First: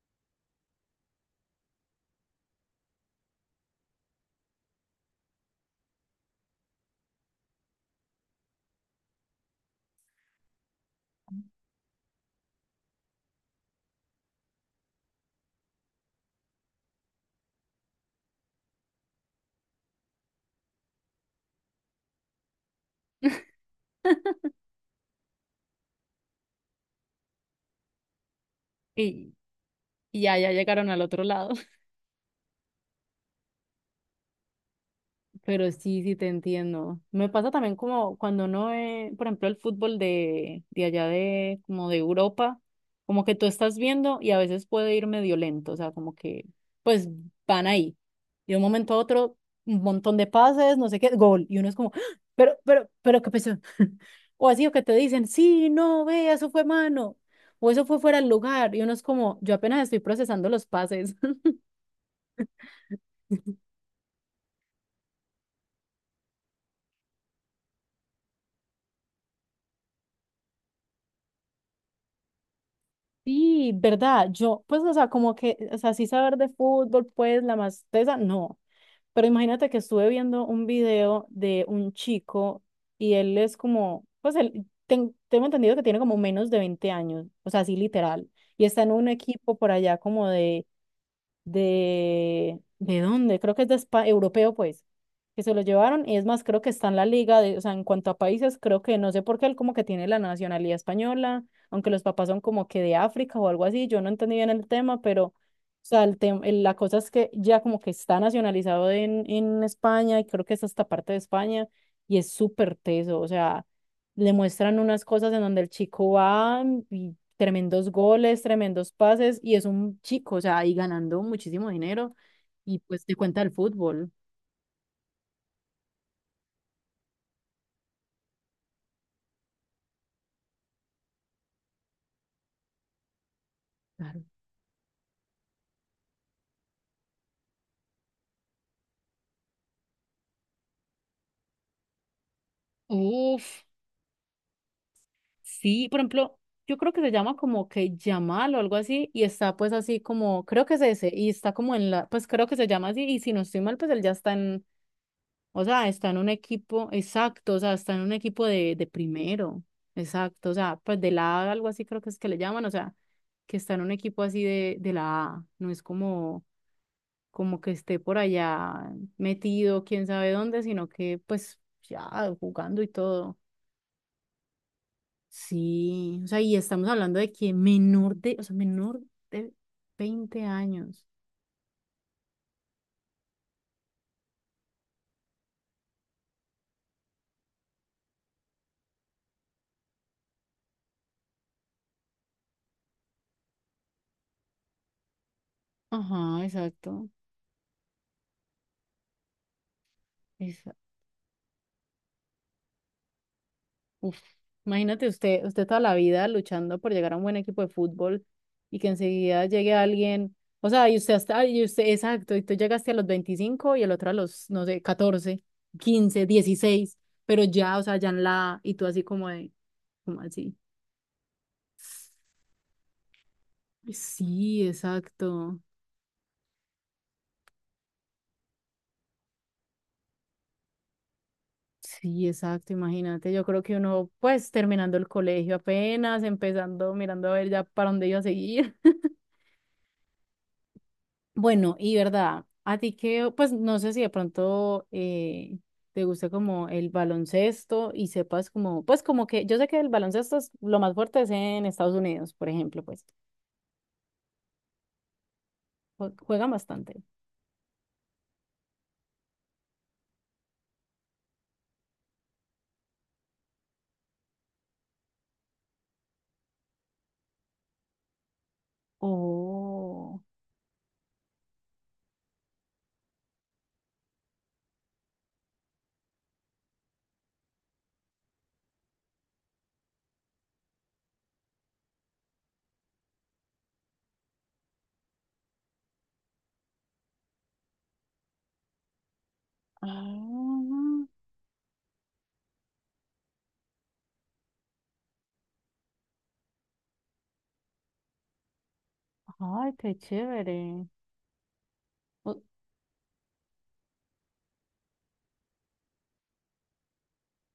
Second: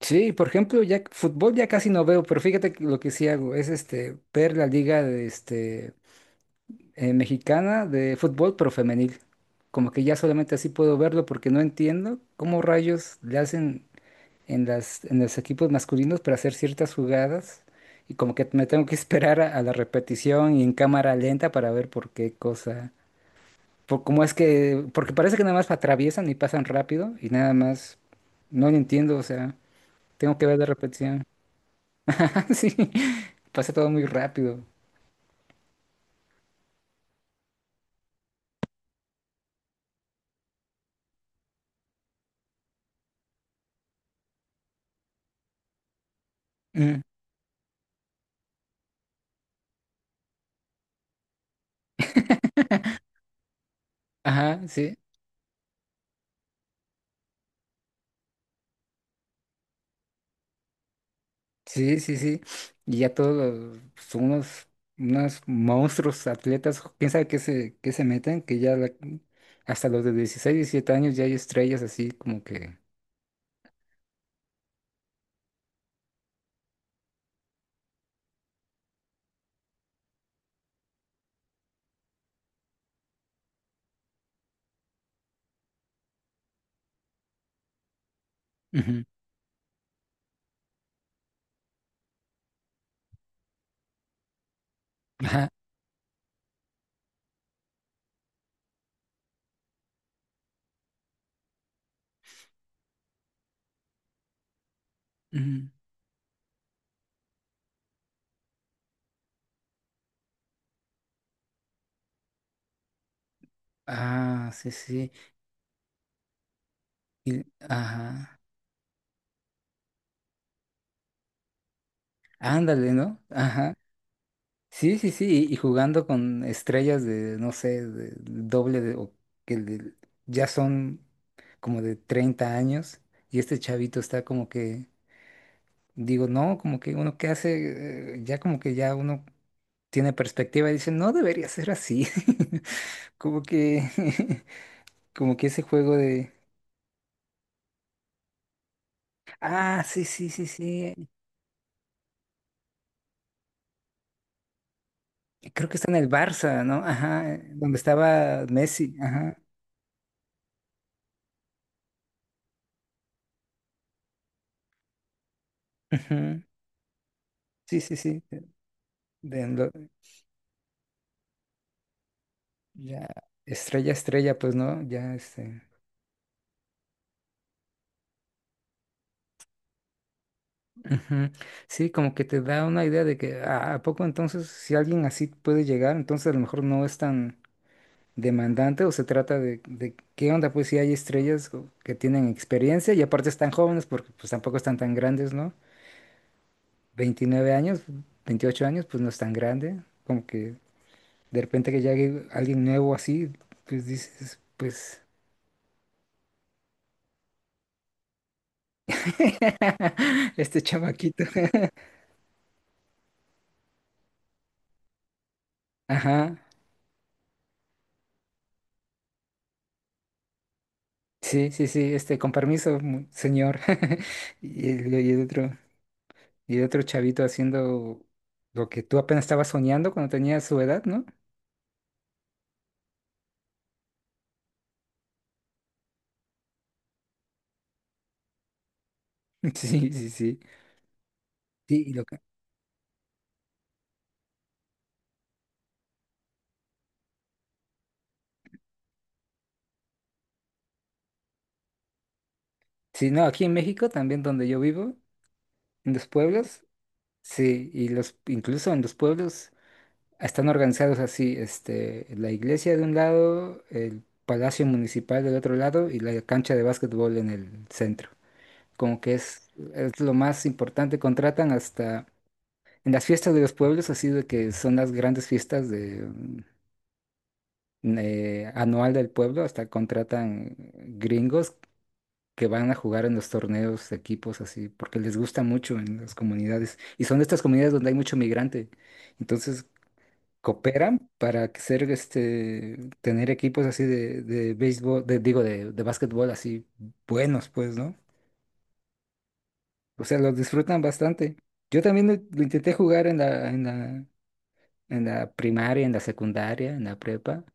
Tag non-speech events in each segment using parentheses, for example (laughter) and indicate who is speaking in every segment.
Speaker 1: Sí, por ejemplo, ya fútbol ya casi no veo, pero fíjate que lo que sí hago es ver la liga de mexicana de fútbol, pero femenil. Como que ya solamente así puedo verlo porque no entiendo cómo rayos le hacen en los equipos masculinos para hacer ciertas jugadas y como que me tengo que (laughs) esperar a la repetición y en cámara lenta para ver por qué cosa,
Speaker 2: (laughs)
Speaker 1: por cómo es que, porque parece que nada más atraviesan y pasan rápido y nada más no lo entiendo, o
Speaker 2: Y,
Speaker 1: sea,
Speaker 2: y,
Speaker 1: tengo
Speaker 2: ya,
Speaker 1: que
Speaker 2: ya
Speaker 1: ver la
Speaker 2: llegaron al
Speaker 1: repetición.
Speaker 2: otro lado.
Speaker 1: (laughs) Sí, pasa todo muy rápido.
Speaker 2: (laughs) Pero sí, sí te entiendo. Me pasa también como cuando no es, por ejemplo, el fútbol de allá, de, como de Europa, como que tú estás viendo y a veces puede ir medio lento, o sea, como que,
Speaker 1: Mm.
Speaker 2: pues van ahí. Y de un momento a otro, un montón de pases, no sé qué, gol. Y uno es como, ¡ah! Pero, ¿qué pasó? (laughs) O
Speaker 1: Ajá,
Speaker 2: así, o que te
Speaker 1: sí,
Speaker 2: dicen, sí, no, ve, eso fue mano. O eso fue fuera del lugar. Y uno es como, yo apenas estoy procesando los pases.
Speaker 1: sí, sí, sí. Y ya todos son unos monstruos atletas, quién sabe qué se meten, que ya la- hasta los de 16 17 años ya hay estrellas así como que...
Speaker 2: Sí, verdad, yo, pues, o sea, como que, o sea, sí saber de fútbol, pues, la más tesa, no, pero imagínate que estuve viendo un video de un chico y él es como, pues, él, tengo entendido que tiene como menos de 20 años, o sea, así literal, y está en
Speaker 1: Ujú.
Speaker 2: un equipo por allá como de, ¿de dónde? Creo que es de europeo, pues, que
Speaker 1: Ajá.
Speaker 2: se lo llevaron. Y es más, creo que está en la liga, de, o sea, en cuanto a países, creo que no sé por qué él como que tiene la nacionalidad española, aunque los papás son como que de África o algo así. Yo no entendí bien el tema, pero, o
Speaker 1: Ujú.
Speaker 2: sea, el la cosa es que ya como que está nacionalizado en España y creo que es hasta parte de España y es súper teso, o sea. Le
Speaker 1: Ah, sí,
Speaker 2: muestran unas
Speaker 1: sí.
Speaker 2: cosas en donde el chico va y
Speaker 1: Y-
Speaker 2: tremendos
Speaker 1: ajá.
Speaker 2: goles, tremendos pases y es un chico, o sea, ahí ganando muchísimo dinero y
Speaker 1: Ándale,
Speaker 2: pues te
Speaker 1: ¿no?
Speaker 2: cuenta el
Speaker 1: Ajá.
Speaker 2: fútbol.
Speaker 1: Sí, sí, sí, y jugando con estrellas de, no sé, de doble de, o que de- ya son como de 30 años, y este chavito está
Speaker 2: Claro.
Speaker 1: como que, digo, no, como que uno que hace, ya como que ya uno tiene perspectiva y dice, no debería ser así. (laughs) Como
Speaker 2: Uf,
Speaker 1: que, (laughs) como que ese
Speaker 2: sí,
Speaker 1: juego
Speaker 2: por
Speaker 1: de,
Speaker 2: ejemplo, yo creo que se llama como que Yamal o algo así, y está pues
Speaker 1: ah,
Speaker 2: así
Speaker 1: sí, sí,
Speaker 2: como,
Speaker 1: sí,
Speaker 2: creo que es
Speaker 1: sí,
Speaker 2: ese, y está como en la, pues creo que se llama así, y si no estoy mal, pues él ya está en, o
Speaker 1: creo que
Speaker 2: sea,
Speaker 1: está en el
Speaker 2: está en un
Speaker 1: Barça, ¿no?
Speaker 2: equipo,
Speaker 1: Ajá,
Speaker 2: exacto, o sea,
Speaker 1: donde
Speaker 2: está en un
Speaker 1: estaba
Speaker 2: equipo de
Speaker 1: Messi, ajá.
Speaker 2: primero, exacto, o sea, pues de la A, algo así creo que es que le llaman, o sea, que está en un equipo así de la A, no es
Speaker 1: Ujú.
Speaker 2: como como que
Speaker 1: Sí, sí,
Speaker 2: esté por
Speaker 1: sí,
Speaker 2: allá
Speaker 1: de-
Speaker 2: metido, quién sabe dónde, sino que pues ya jugando y
Speaker 1: ya,
Speaker 2: todo.
Speaker 1: estrella, estrella, pues, ¿no? Ya,
Speaker 2: Sí, o sea, y estamos hablando de que menor de, o sea, menor de 20 años.
Speaker 1: Ujú. Sí, como que te da una idea de que ah, a poco entonces, si alguien así puede llegar, entonces a lo mejor no es tan demandante o se trata de qué onda, pues si hay estrellas co- que tienen experiencia y aparte están jóvenes porque pues tampoco están tan grandes, ¿no?
Speaker 2: Ajá, exacto.
Speaker 1: 29 años, 28 años, pues no es tan grande, como que
Speaker 2: Esa-
Speaker 1: de repente que llegue alguien nuevo así, pues
Speaker 2: uf.
Speaker 1: dices, pues,
Speaker 2: Imagínate usted, usted toda la vida luchando por llegar a un buen equipo de fútbol y que enseguida llegue
Speaker 1: (laughs)
Speaker 2: alguien,
Speaker 1: este
Speaker 2: o sea, y usted
Speaker 1: chamaquito,
Speaker 2: hasta, y usted, exacto, y tú llegaste a los 25 y el otro a los, no sé, 14,
Speaker 1: (laughs)
Speaker 2: 15,
Speaker 1: ajá.
Speaker 2: 16, pero ya, o sea, ya en la, y tú así como de, ¿cómo así?
Speaker 1: Sí, sí, sí, con permiso, mu- señor. (laughs)
Speaker 2: Sí,
Speaker 1: Y el, y el otro,
Speaker 2: exacto.
Speaker 1: y el otro chavito haciendo lo que tú apenas estabas soñando cuando tenías su edad, ¿no?
Speaker 2: Sí, exacto, imagínate. Yo creo que uno, pues, terminando el colegio apenas, empezando, mirando a ver ya para dónde iba a seguir. (laughs)
Speaker 1: (laughs) Sí, sí, sí.
Speaker 2: Bueno,
Speaker 1: Sí, y
Speaker 2: y
Speaker 1: lo que-
Speaker 2: verdad, a ti que, pues, no sé si de pronto te gusta como el baloncesto y sepas como, pues, como que, yo sé que el baloncesto es lo más fuerte es en Estados Unidos, por ejemplo, pues,
Speaker 1: sí, no, aquí en México, también donde yo vivo, en los
Speaker 2: juegan
Speaker 1: pueblos,
Speaker 2: bastante.
Speaker 1: sí, y los, incluso en los pueblos están organizados así, la iglesia de un lado, el palacio municipal del otro lado y la cancha de básquetbol en el centro. Como que es lo
Speaker 2: Oh,
Speaker 1: más importante, contratan hasta en las fiestas de los pueblos, así de que son las grandes fiestas de, anual del pueblo, hasta contratan gringos que van a jugar en los torneos de equipos así, porque les gusta mucho en las comunidades. Y son estas comunidades donde hay mucho migrante. Entonces
Speaker 2: ah,
Speaker 1: cooperan para que ser tener equipos así de béisbol, de, digo, de básquetbol así buenos, pues, ¿no?
Speaker 2: ay, qué
Speaker 1: O sea, los disfrutan
Speaker 2: chévere.
Speaker 1: bastante. Yo también
Speaker 2: O-
Speaker 1: lo intenté jugar en la primaria, en la secundaria, en la prepa,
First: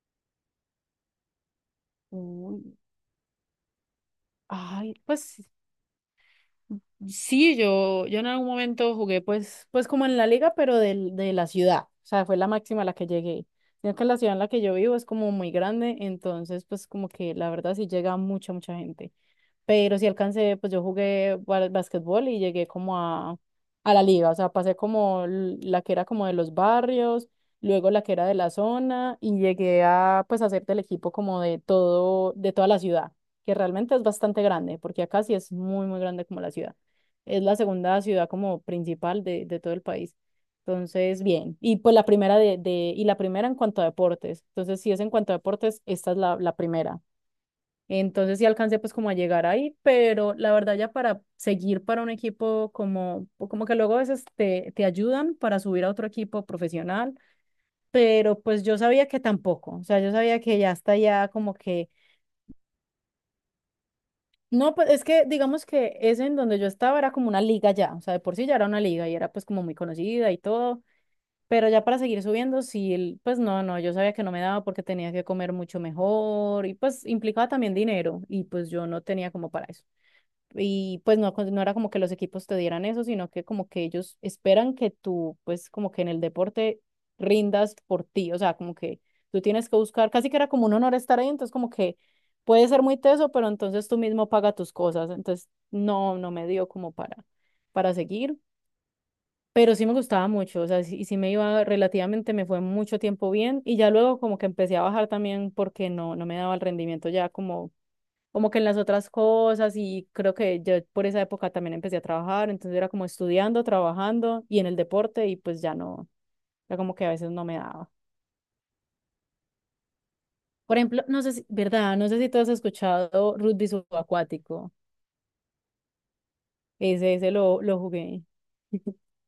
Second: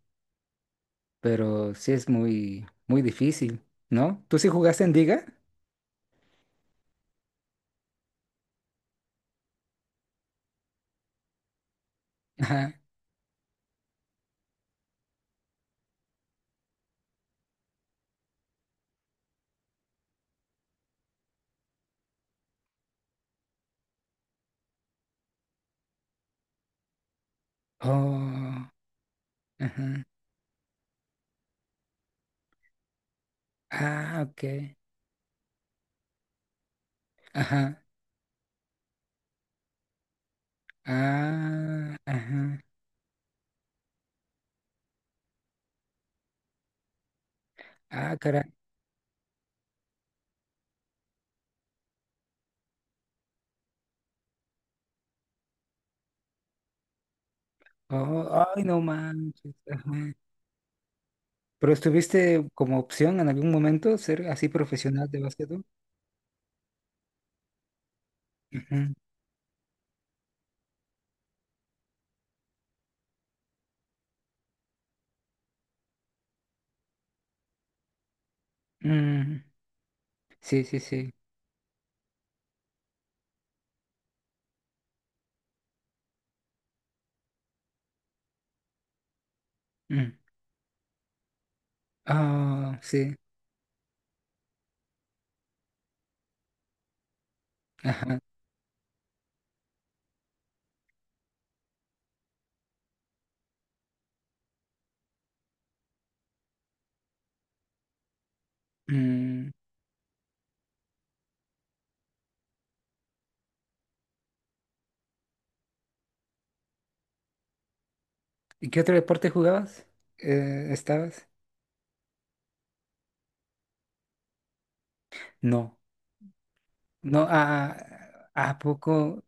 Speaker 1: pero sí es muy,
Speaker 2: uy,
Speaker 1: muy difícil, ¿no? ¿Tú sí jugaste en
Speaker 2: ay,
Speaker 1: Liga?
Speaker 2: pues sí, yo en algún momento jugué pues, pues como en la liga, pero del, de la ciudad. O sea, fue la
Speaker 1: Ajá.
Speaker 2: máxima a la que llegué. Sino que la ciudad en la que yo vivo es como muy grande, entonces pues como que la verdad sí llega mucha, mucha gente. Pero sí alcancé, pues yo jugué basquetbol y llegué como a la liga, o sea, pasé como la que era como de los barrios, luego la que era de la
Speaker 1: Oh,
Speaker 2: zona y llegué
Speaker 1: ajá.
Speaker 2: a pues hacer del equipo como de todo, de toda la ciudad, que realmente es
Speaker 1: Ah,
Speaker 2: bastante
Speaker 1: ok.
Speaker 2: grande, porque acá sí es muy, muy grande como la ciudad. Es la
Speaker 1: Ajá.
Speaker 2: segunda ciudad como principal de todo el país. Entonces, bien. Y pues
Speaker 1: Ah,
Speaker 2: la primera
Speaker 1: ajá.
Speaker 2: de, y la primera en cuanto a deportes. Entonces, si es en cuanto a deportes, esta es la, la primera.
Speaker 1: Ah,
Speaker 2: Entonces
Speaker 1: caray.
Speaker 2: sí alcancé pues como a llegar ahí, pero la verdad ya para seguir para un equipo como, o como que luego a veces te, te ayudan para subir a otro equipo profesional,
Speaker 1: Oh,
Speaker 2: pero
Speaker 1: ay,
Speaker 2: pues yo
Speaker 1: no
Speaker 2: sabía que
Speaker 1: manches.
Speaker 2: tampoco, o sea, yo
Speaker 1: Ajá.
Speaker 2: sabía que ya está ya como
Speaker 1: ¿Pero
Speaker 2: que,
Speaker 1: estuviste como opción en algún momento ser así
Speaker 2: no, pues es
Speaker 1: profesional de
Speaker 2: que
Speaker 1: básquetbol?
Speaker 2: digamos que ese en donde yo estaba era como una liga ya, o sea, de por sí ya era una
Speaker 1: Ujú.
Speaker 2: liga y era pues como muy conocida y todo, pero ya para seguir subiendo, sí, pues no, no, yo sabía que no me daba porque tenía que comer mucho mejor y pues implicaba también dinero y pues yo no tenía
Speaker 1: Mm.
Speaker 2: como para eso.
Speaker 1: Sí, sí,
Speaker 2: Y
Speaker 1: sí.
Speaker 2: pues no, no era como que los equipos te dieran eso, sino que como que ellos esperan que tú, pues como que en el deporte rindas por ti, o sea, como que tú tienes que buscar,
Speaker 1: Mm.
Speaker 2: casi que era como un honor estar ahí, entonces como que puede
Speaker 1: Ah,
Speaker 2: ser muy
Speaker 1: sí.
Speaker 2: teso, pero entonces tú mismo paga tus cosas, entonces no, no me dio como para
Speaker 1: Ajá.
Speaker 2: seguir, pero sí me gustaba mucho, o sea, sí, sí me iba relativamente, me fue mucho tiempo bien y ya luego como que empecé a bajar también porque no, no me daba el rendimiento ya como como que en las otras
Speaker 1: Mm.
Speaker 2: cosas y creo que yo por esa época también empecé a trabajar, entonces era como estudiando, trabajando y en el deporte y pues ya no, era como que a veces no me daba.
Speaker 1: ¿Y qué otro deporte jugabas?
Speaker 2: Por ejemplo, no
Speaker 1: ¿Estabas?
Speaker 2: sé si, ¿verdad? No sé si tú has escuchado rugby subacuático.
Speaker 1: No, no,
Speaker 2: Ese lo jugué.
Speaker 1: a
Speaker 2: (laughs)
Speaker 1: poco,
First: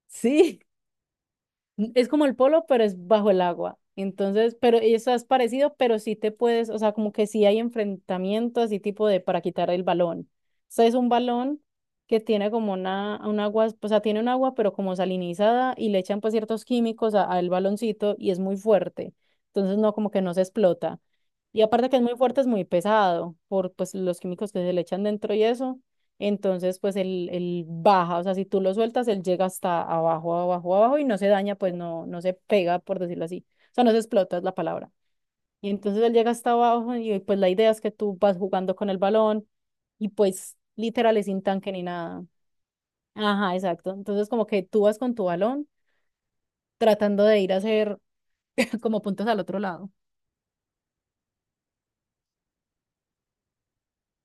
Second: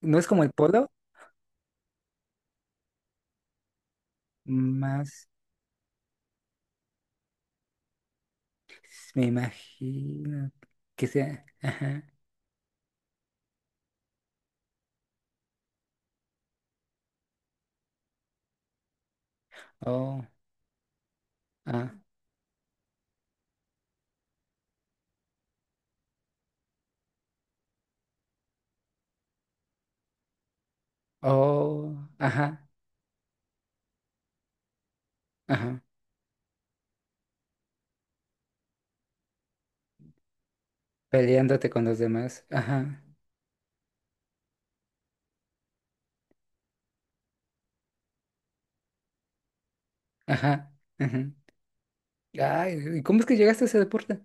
Speaker 1: no es como el
Speaker 2: Sí.
Speaker 1: polo,
Speaker 2: Es como el polo, pero es bajo el agua. Entonces, pero eso es
Speaker 1: más
Speaker 2: parecido, pero sí te puedes, o sea, como que sí hay enfrentamientos así tipo de
Speaker 1: me
Speaker 2: para quitar el balón.
Speaker 1: imagino
Speaker 2: O sea, es
Speaker 1: que
Speaker 2: un
Speaker 1: sea,
Speaker 2: balón
Speaker 1: ajá,
Speaker 2: que tiene como una, un agua, o sea, tiene un agua, pero como salinizada y le echan pues ciertos químicos al baloncito y es muy fuerte. Entonces, no, como que
Speaker 1: oh,
Speaker 2: no se explota. Y aparte
Speaker 1: ah,
Speaker 2: que es muy fuerte, es muy pesado por pues, los químicos que se le echan dentro y eso. Entonces, pues él baja, o sea, si tú lo sueltas, él llega hasta abajo, abajo, abajo y no se daña, pues no,
Speaker 1: oh,
Speaker 2: no se
Speaker 1: ajá,
Speaker 2: pega, por decirlo así. O sea, no se explota, es la palabra. Y
Speaker 1: ajá,
Speaker 2: entonces él llega hasta abajo y pues la idea es que tú vas jugando con el balón y pues literal es sin
Speaker 1: peleándote
Speaker 2: tanque ni
Speaker 1: con los
Speaker 2: nada.
Speaker 1: demás, ajá,
Speaker 2: Ajá, exacto. Entonces como que tú vas con tu balón tratando de ir a hacer (laughs) como puntos al otro lado.
Speaker 1: ajá, ajá. Ay, ¿y cómo es que llegaste a ese deporte?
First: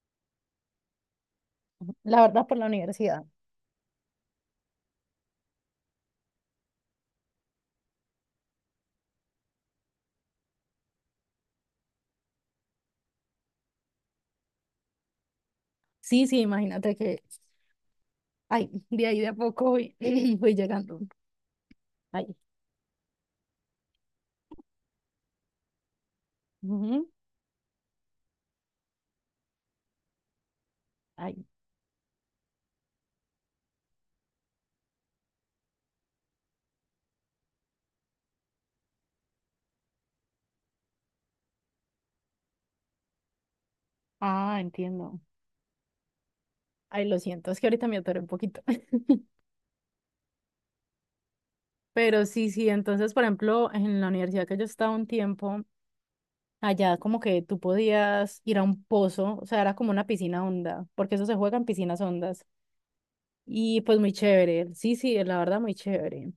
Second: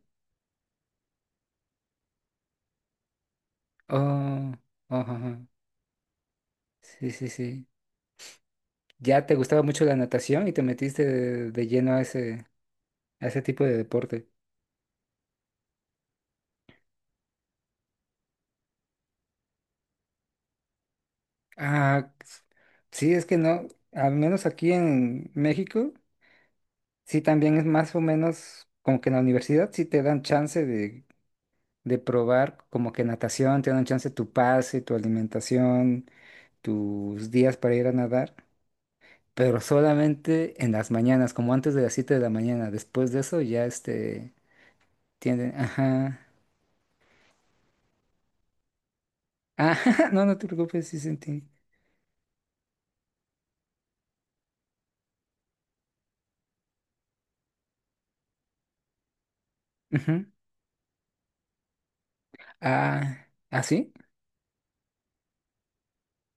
Speaker 2: La verdad, por la universidad.
Speaker 1: Oh, oh, ajá, sí, sí, sí. Ya te gustaba mucho la natación y te metiste de lleno a ese tipo de deporte.
Speaker 2: Sí, sí, imagínate que ay, (laughs) de ahí de a poco voy, (laughs) (clears throat) voy llegando.
Speaker 1: Ah,
Speaker 2: Ay,
Speaker 1: sí, es que no, al menos aquí en México,
Speaker 2: ujú,
Speaker 1: sí también es más o menos como que en la universidad sí te dan chance
Speaker 2: ay.
Speaker 1: de probar como que natación, te dan chance tu pase, tu alimentación, tus días para ir a nadar, pero solamente en las mañanas, como antes de las 7 de la mañana, después de eso ya
Speaker 2: Ah, entiendo.
Speaker 1: tienen, ajá,
Speaker 2: Ay, lo siento, es que ahorita me atoré un poquito. (laughs)
Speaker 1: ajá. (laughs) No, no te preocupes, sí sentí,
Speaker 2: Pero sí, sí, entonces, por ejemplo, en la universidad que yo estaba un tiempo, allá como que tú podías ir a un pozo, o sea, era como una
Speaker 1: ujú,
Speaker 2: piscina honda, porque eso se juega en piscinas hondas.
Speaker 1: ah,
Speaker 2: Y
Speaker 1: así,
Speaker 2: pues muy chévere, sí, sí, la verdad muy chévere.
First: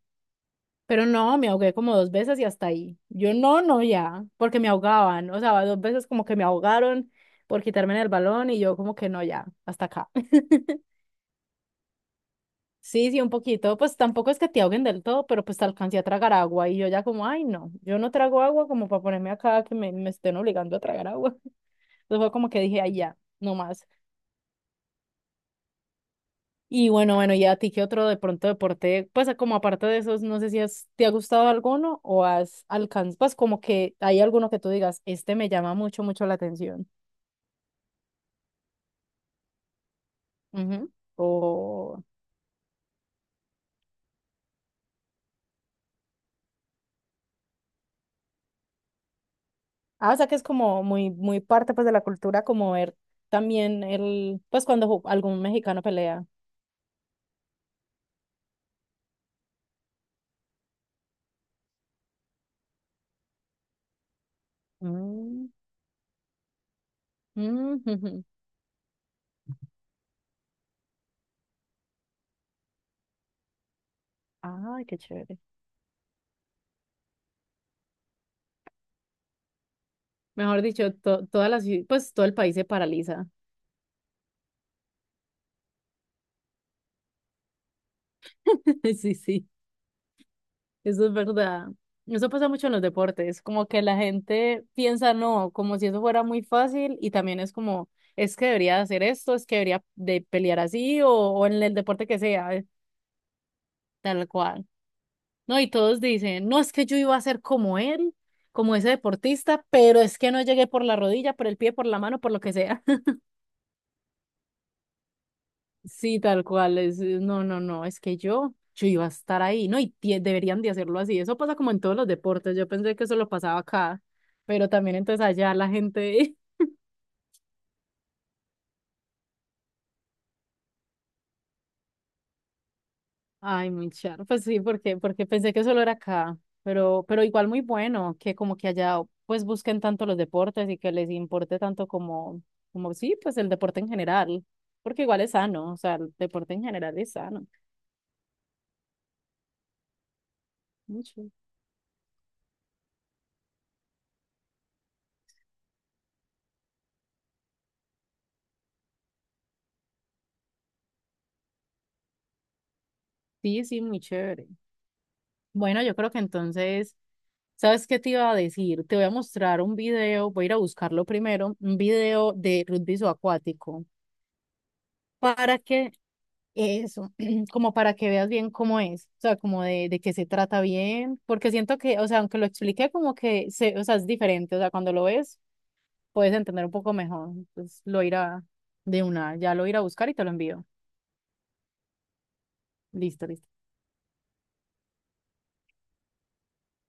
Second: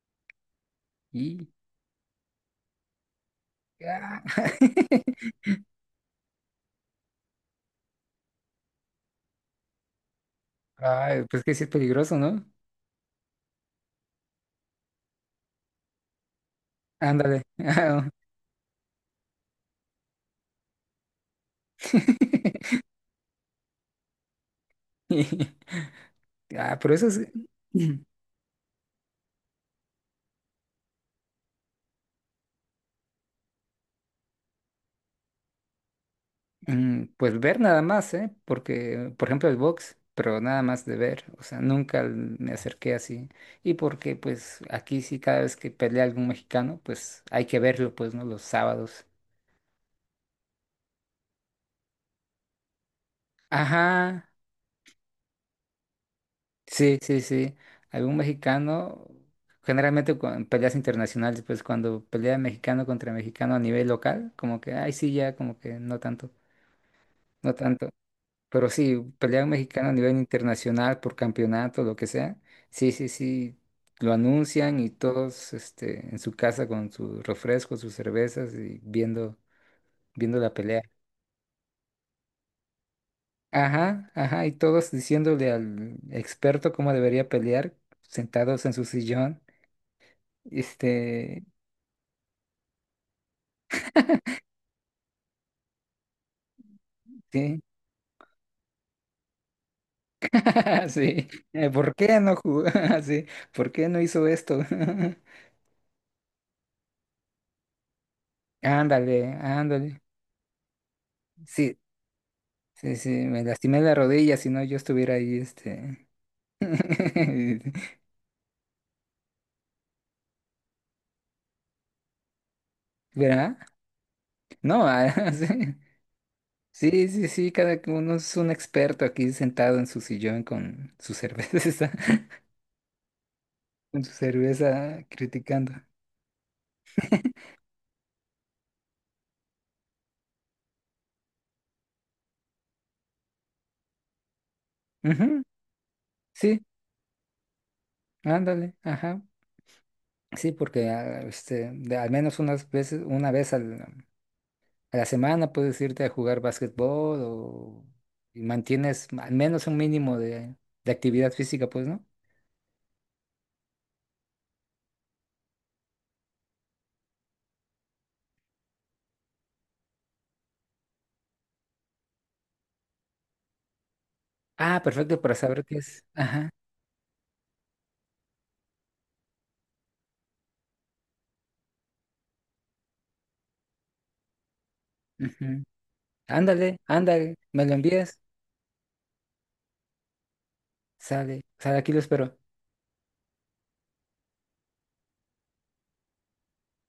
Speaker 2: Pero no,
Speaker 1: y,
Speaker 2: me ahogué como dos veces y hasta ahí. Yo no, no,
Speaker 1: ah.
Speaker 2: ya, porque me
Speaker 1: (laughs)
Speaker 2: ahogaban. O sea, dos veces como que me ahogaron por quitarme el balón y yo como que no, ya, hasta acá. (laughs)
Speaker 1: Ay, pues que sí es peligroso, ¿no?
Speaker 2: Sí, sí, un poquito. Pues tampoco es que te ahoguen del todo, pero pues te alcancé a tragar agua y yo ya como,
Speaker 1: Ándale.
Speaker 2: ay, no, yo no trago agua como para ponerme acá que me estén obligando a tragar agua. (laughs) Entonces fue como que dije,
Speaker 1: (laughs)
Speaker 2: ay, ya, no más.
Speaker 1: Ah,
Speaker 2: Y
Speaker 1: pero eso
Speaker 2: bueno,
Speaker 1: es,
Speaker 2: bueno, ¿y a ti qué otro de pronto deporte? Pues como aparte de esos, no sé si has, te ha gustado alguno o has alcanzado, pues como que hay alguno que tú digas, este me llama mucho, mucho la atención.
Speaker 1: mm, pues ver nada más, ¿eh? Porque, por ejemplo, el box, pero nada más
Speaker 2: Ujú.
Speaker 1: de ver, o sea, nunca
Speaker 2: O,
Speaker 1: l- me acerqué así. Y porque, pues, aquí sí, cada vez que pelea algún mexicano, pues hay que verlo, pues, ¿no? Los sábados.
Speaker 2: ah, o sea que es como muy, muy parte pues de la cultura, como ver también
Speaker 1: Ajá.
Speaker 2: el, pues cuando algún mexicano pelea.
Speaker 1: Sí, sí, sí. Algún mexicano, generalmente cu- en peleas internacionales, pues cuando pelea mexicano contra mexicano a nivel local, como que, ay, sí, ya,
Speaker 2: Mm,
Speaker 1: como que no tanto, no
Speaker 2: mm,
Speaker 1: tanto.
Speaker 2: ujú.
Speaker 1: Pero sí, pelea un mexicano a nivel internacional por campeonato, lo que sea. Sí, sí, sí. Lo anuncian
Speaker 2: Ay,
Speaker 1: y
Speaker 2: qué chévere.
Speaker 1: todos, en su casa con sus refrescos, sus cervezas y viendo, viendo la
Speaker 2: Mejor
Speaker 1: pelea.
Speaker 2: dicho, toda la, pues todo el país se paraliza.
Speaker 1: Ajá, ajá, y todos diciéndole al experto cómo debería pelear, sentados en su
Speaker 2: (laughs) Sí,
Speaker 1: sillón.
Speaker 2: sí. Eso es
Speaker 1: Este,
Speaker 2: verdad. Eso pasa mucho en los deportes, como que la gente piensa no, como si eso fuera muy fácil y también es
Speaker 1: sí,
Speaker 2: como, es que debería hacer esto, es que debería de pelear
Speaker 1: (laughs)
Speaker 2: así
Speaker 1: sí.
Speaker 2: o en el
Speaker 1: ¿Por
Speaker 2: deporte que
Speaker 1: qué no
Speaker 2: sea,
Speaker 1: jugó? (laughs) Sí, ¿por qué no hizo
Speaker 2: tal
Speaker 1: esto?
Speaker 2: cual.
Speaker 1: (laughs)
Speaker 2: No, y todos dicen, no, es que yo iba a ser como él, como ese
Speaker 1: Ándale,
Speaker 2: deportista,
Speaker 1: ándale.
Speaker 2: pero es que no llegué por la rodilla, por el pie,
Speaker 1: Sí,
Speaker 2: por la mano, por lo que sea.
Speaker 1: sí, sí, me lastimé la rodilla, si no yo estuviera ahí,
Speaker 2: Sí, tal cual. Es, no,
Speaker 1: (laughs)
Speaker 2: es que yo iba a estar ahí, ¿no? Y deberían de hacerlo así. Eso pasa como en todos los deportes. Yo pensé que eso lo
Speaker 1: ¿Verdad?
Speaker 2: pasaba acá, pero
Speaker 1: No,
Speaker 2: también
Speaker 1: ah,
Speaker 2: entonces
Speaker 1: (laughs) sí.
Speaker 2: allá la gente,
Speaker 1: Sí, sí, sí, cada uno es un experto aquí sentado en su sillón con su cerveza, (laughs)
Speaker 2: (laughs) ay, muy
Speaker 1: con su
Speaker 2: charro. Pues sí,
Speaker 1: cerveza
Speaker 2: porque pensé que
Speaker 1: criticando.
Speaker 2: solo era acá, pero igual
Speaker 1: (laughs)
Speaker 2: muy bueno que como que allá pues busquen tanto los deportes y que les importe tanto como, como sí, pues el deporte en general, porque igual es
Speaker 1: Ujú.
Speaker 2: sano, o sea, el deporte
Speaker 1: Sí,
Speaker 2: en general es sano.
Speaker 1: ándale, ajá. Sí, porque ah,
Speaker 2: Mucho.
Speaker 1: de- al menos unas veces, una vez al- a la semana puedes irte a jugar básquetbol o y mantienes al menos un mínimo de actividad física, pues, ¿no?
Speaker 2: Sí, sí, muy chévere. Bueno, yo creo que entonces. ¿Sabes qué te iba a decir? Te voy a mostrar un video, voy a ir a buscarlo primero, un video de rugby acuático
Speaker 1: Ah, perfecto, para
Speaker 2: para
Speaker 1: saber qué
Speaker 2: que
Speaker 1: es. Ajá.
Speaker 2: eso, (clears throat) como para que veas bien cómo es, o sea, como de qué se trata bien, porque siento que, o sea, aunque lo expliqué como que, se, o sea, es diferente, o sea, cuando lo ves
Speaker 1: Ujú.
Speaker 2: puedes entender un
Speaker 1: Ándale,
Speaker 2: poco mejor,
Speaker 1: ándale, me lo
Speaker 2: entonces lo
Speaker 1: envías.
Speaker 2: irá de una, ya lo iré a buscar y te lo envío.
Speaker 1: Sale, sale, aquí lo espero.
Speaker 2: Listo, listo.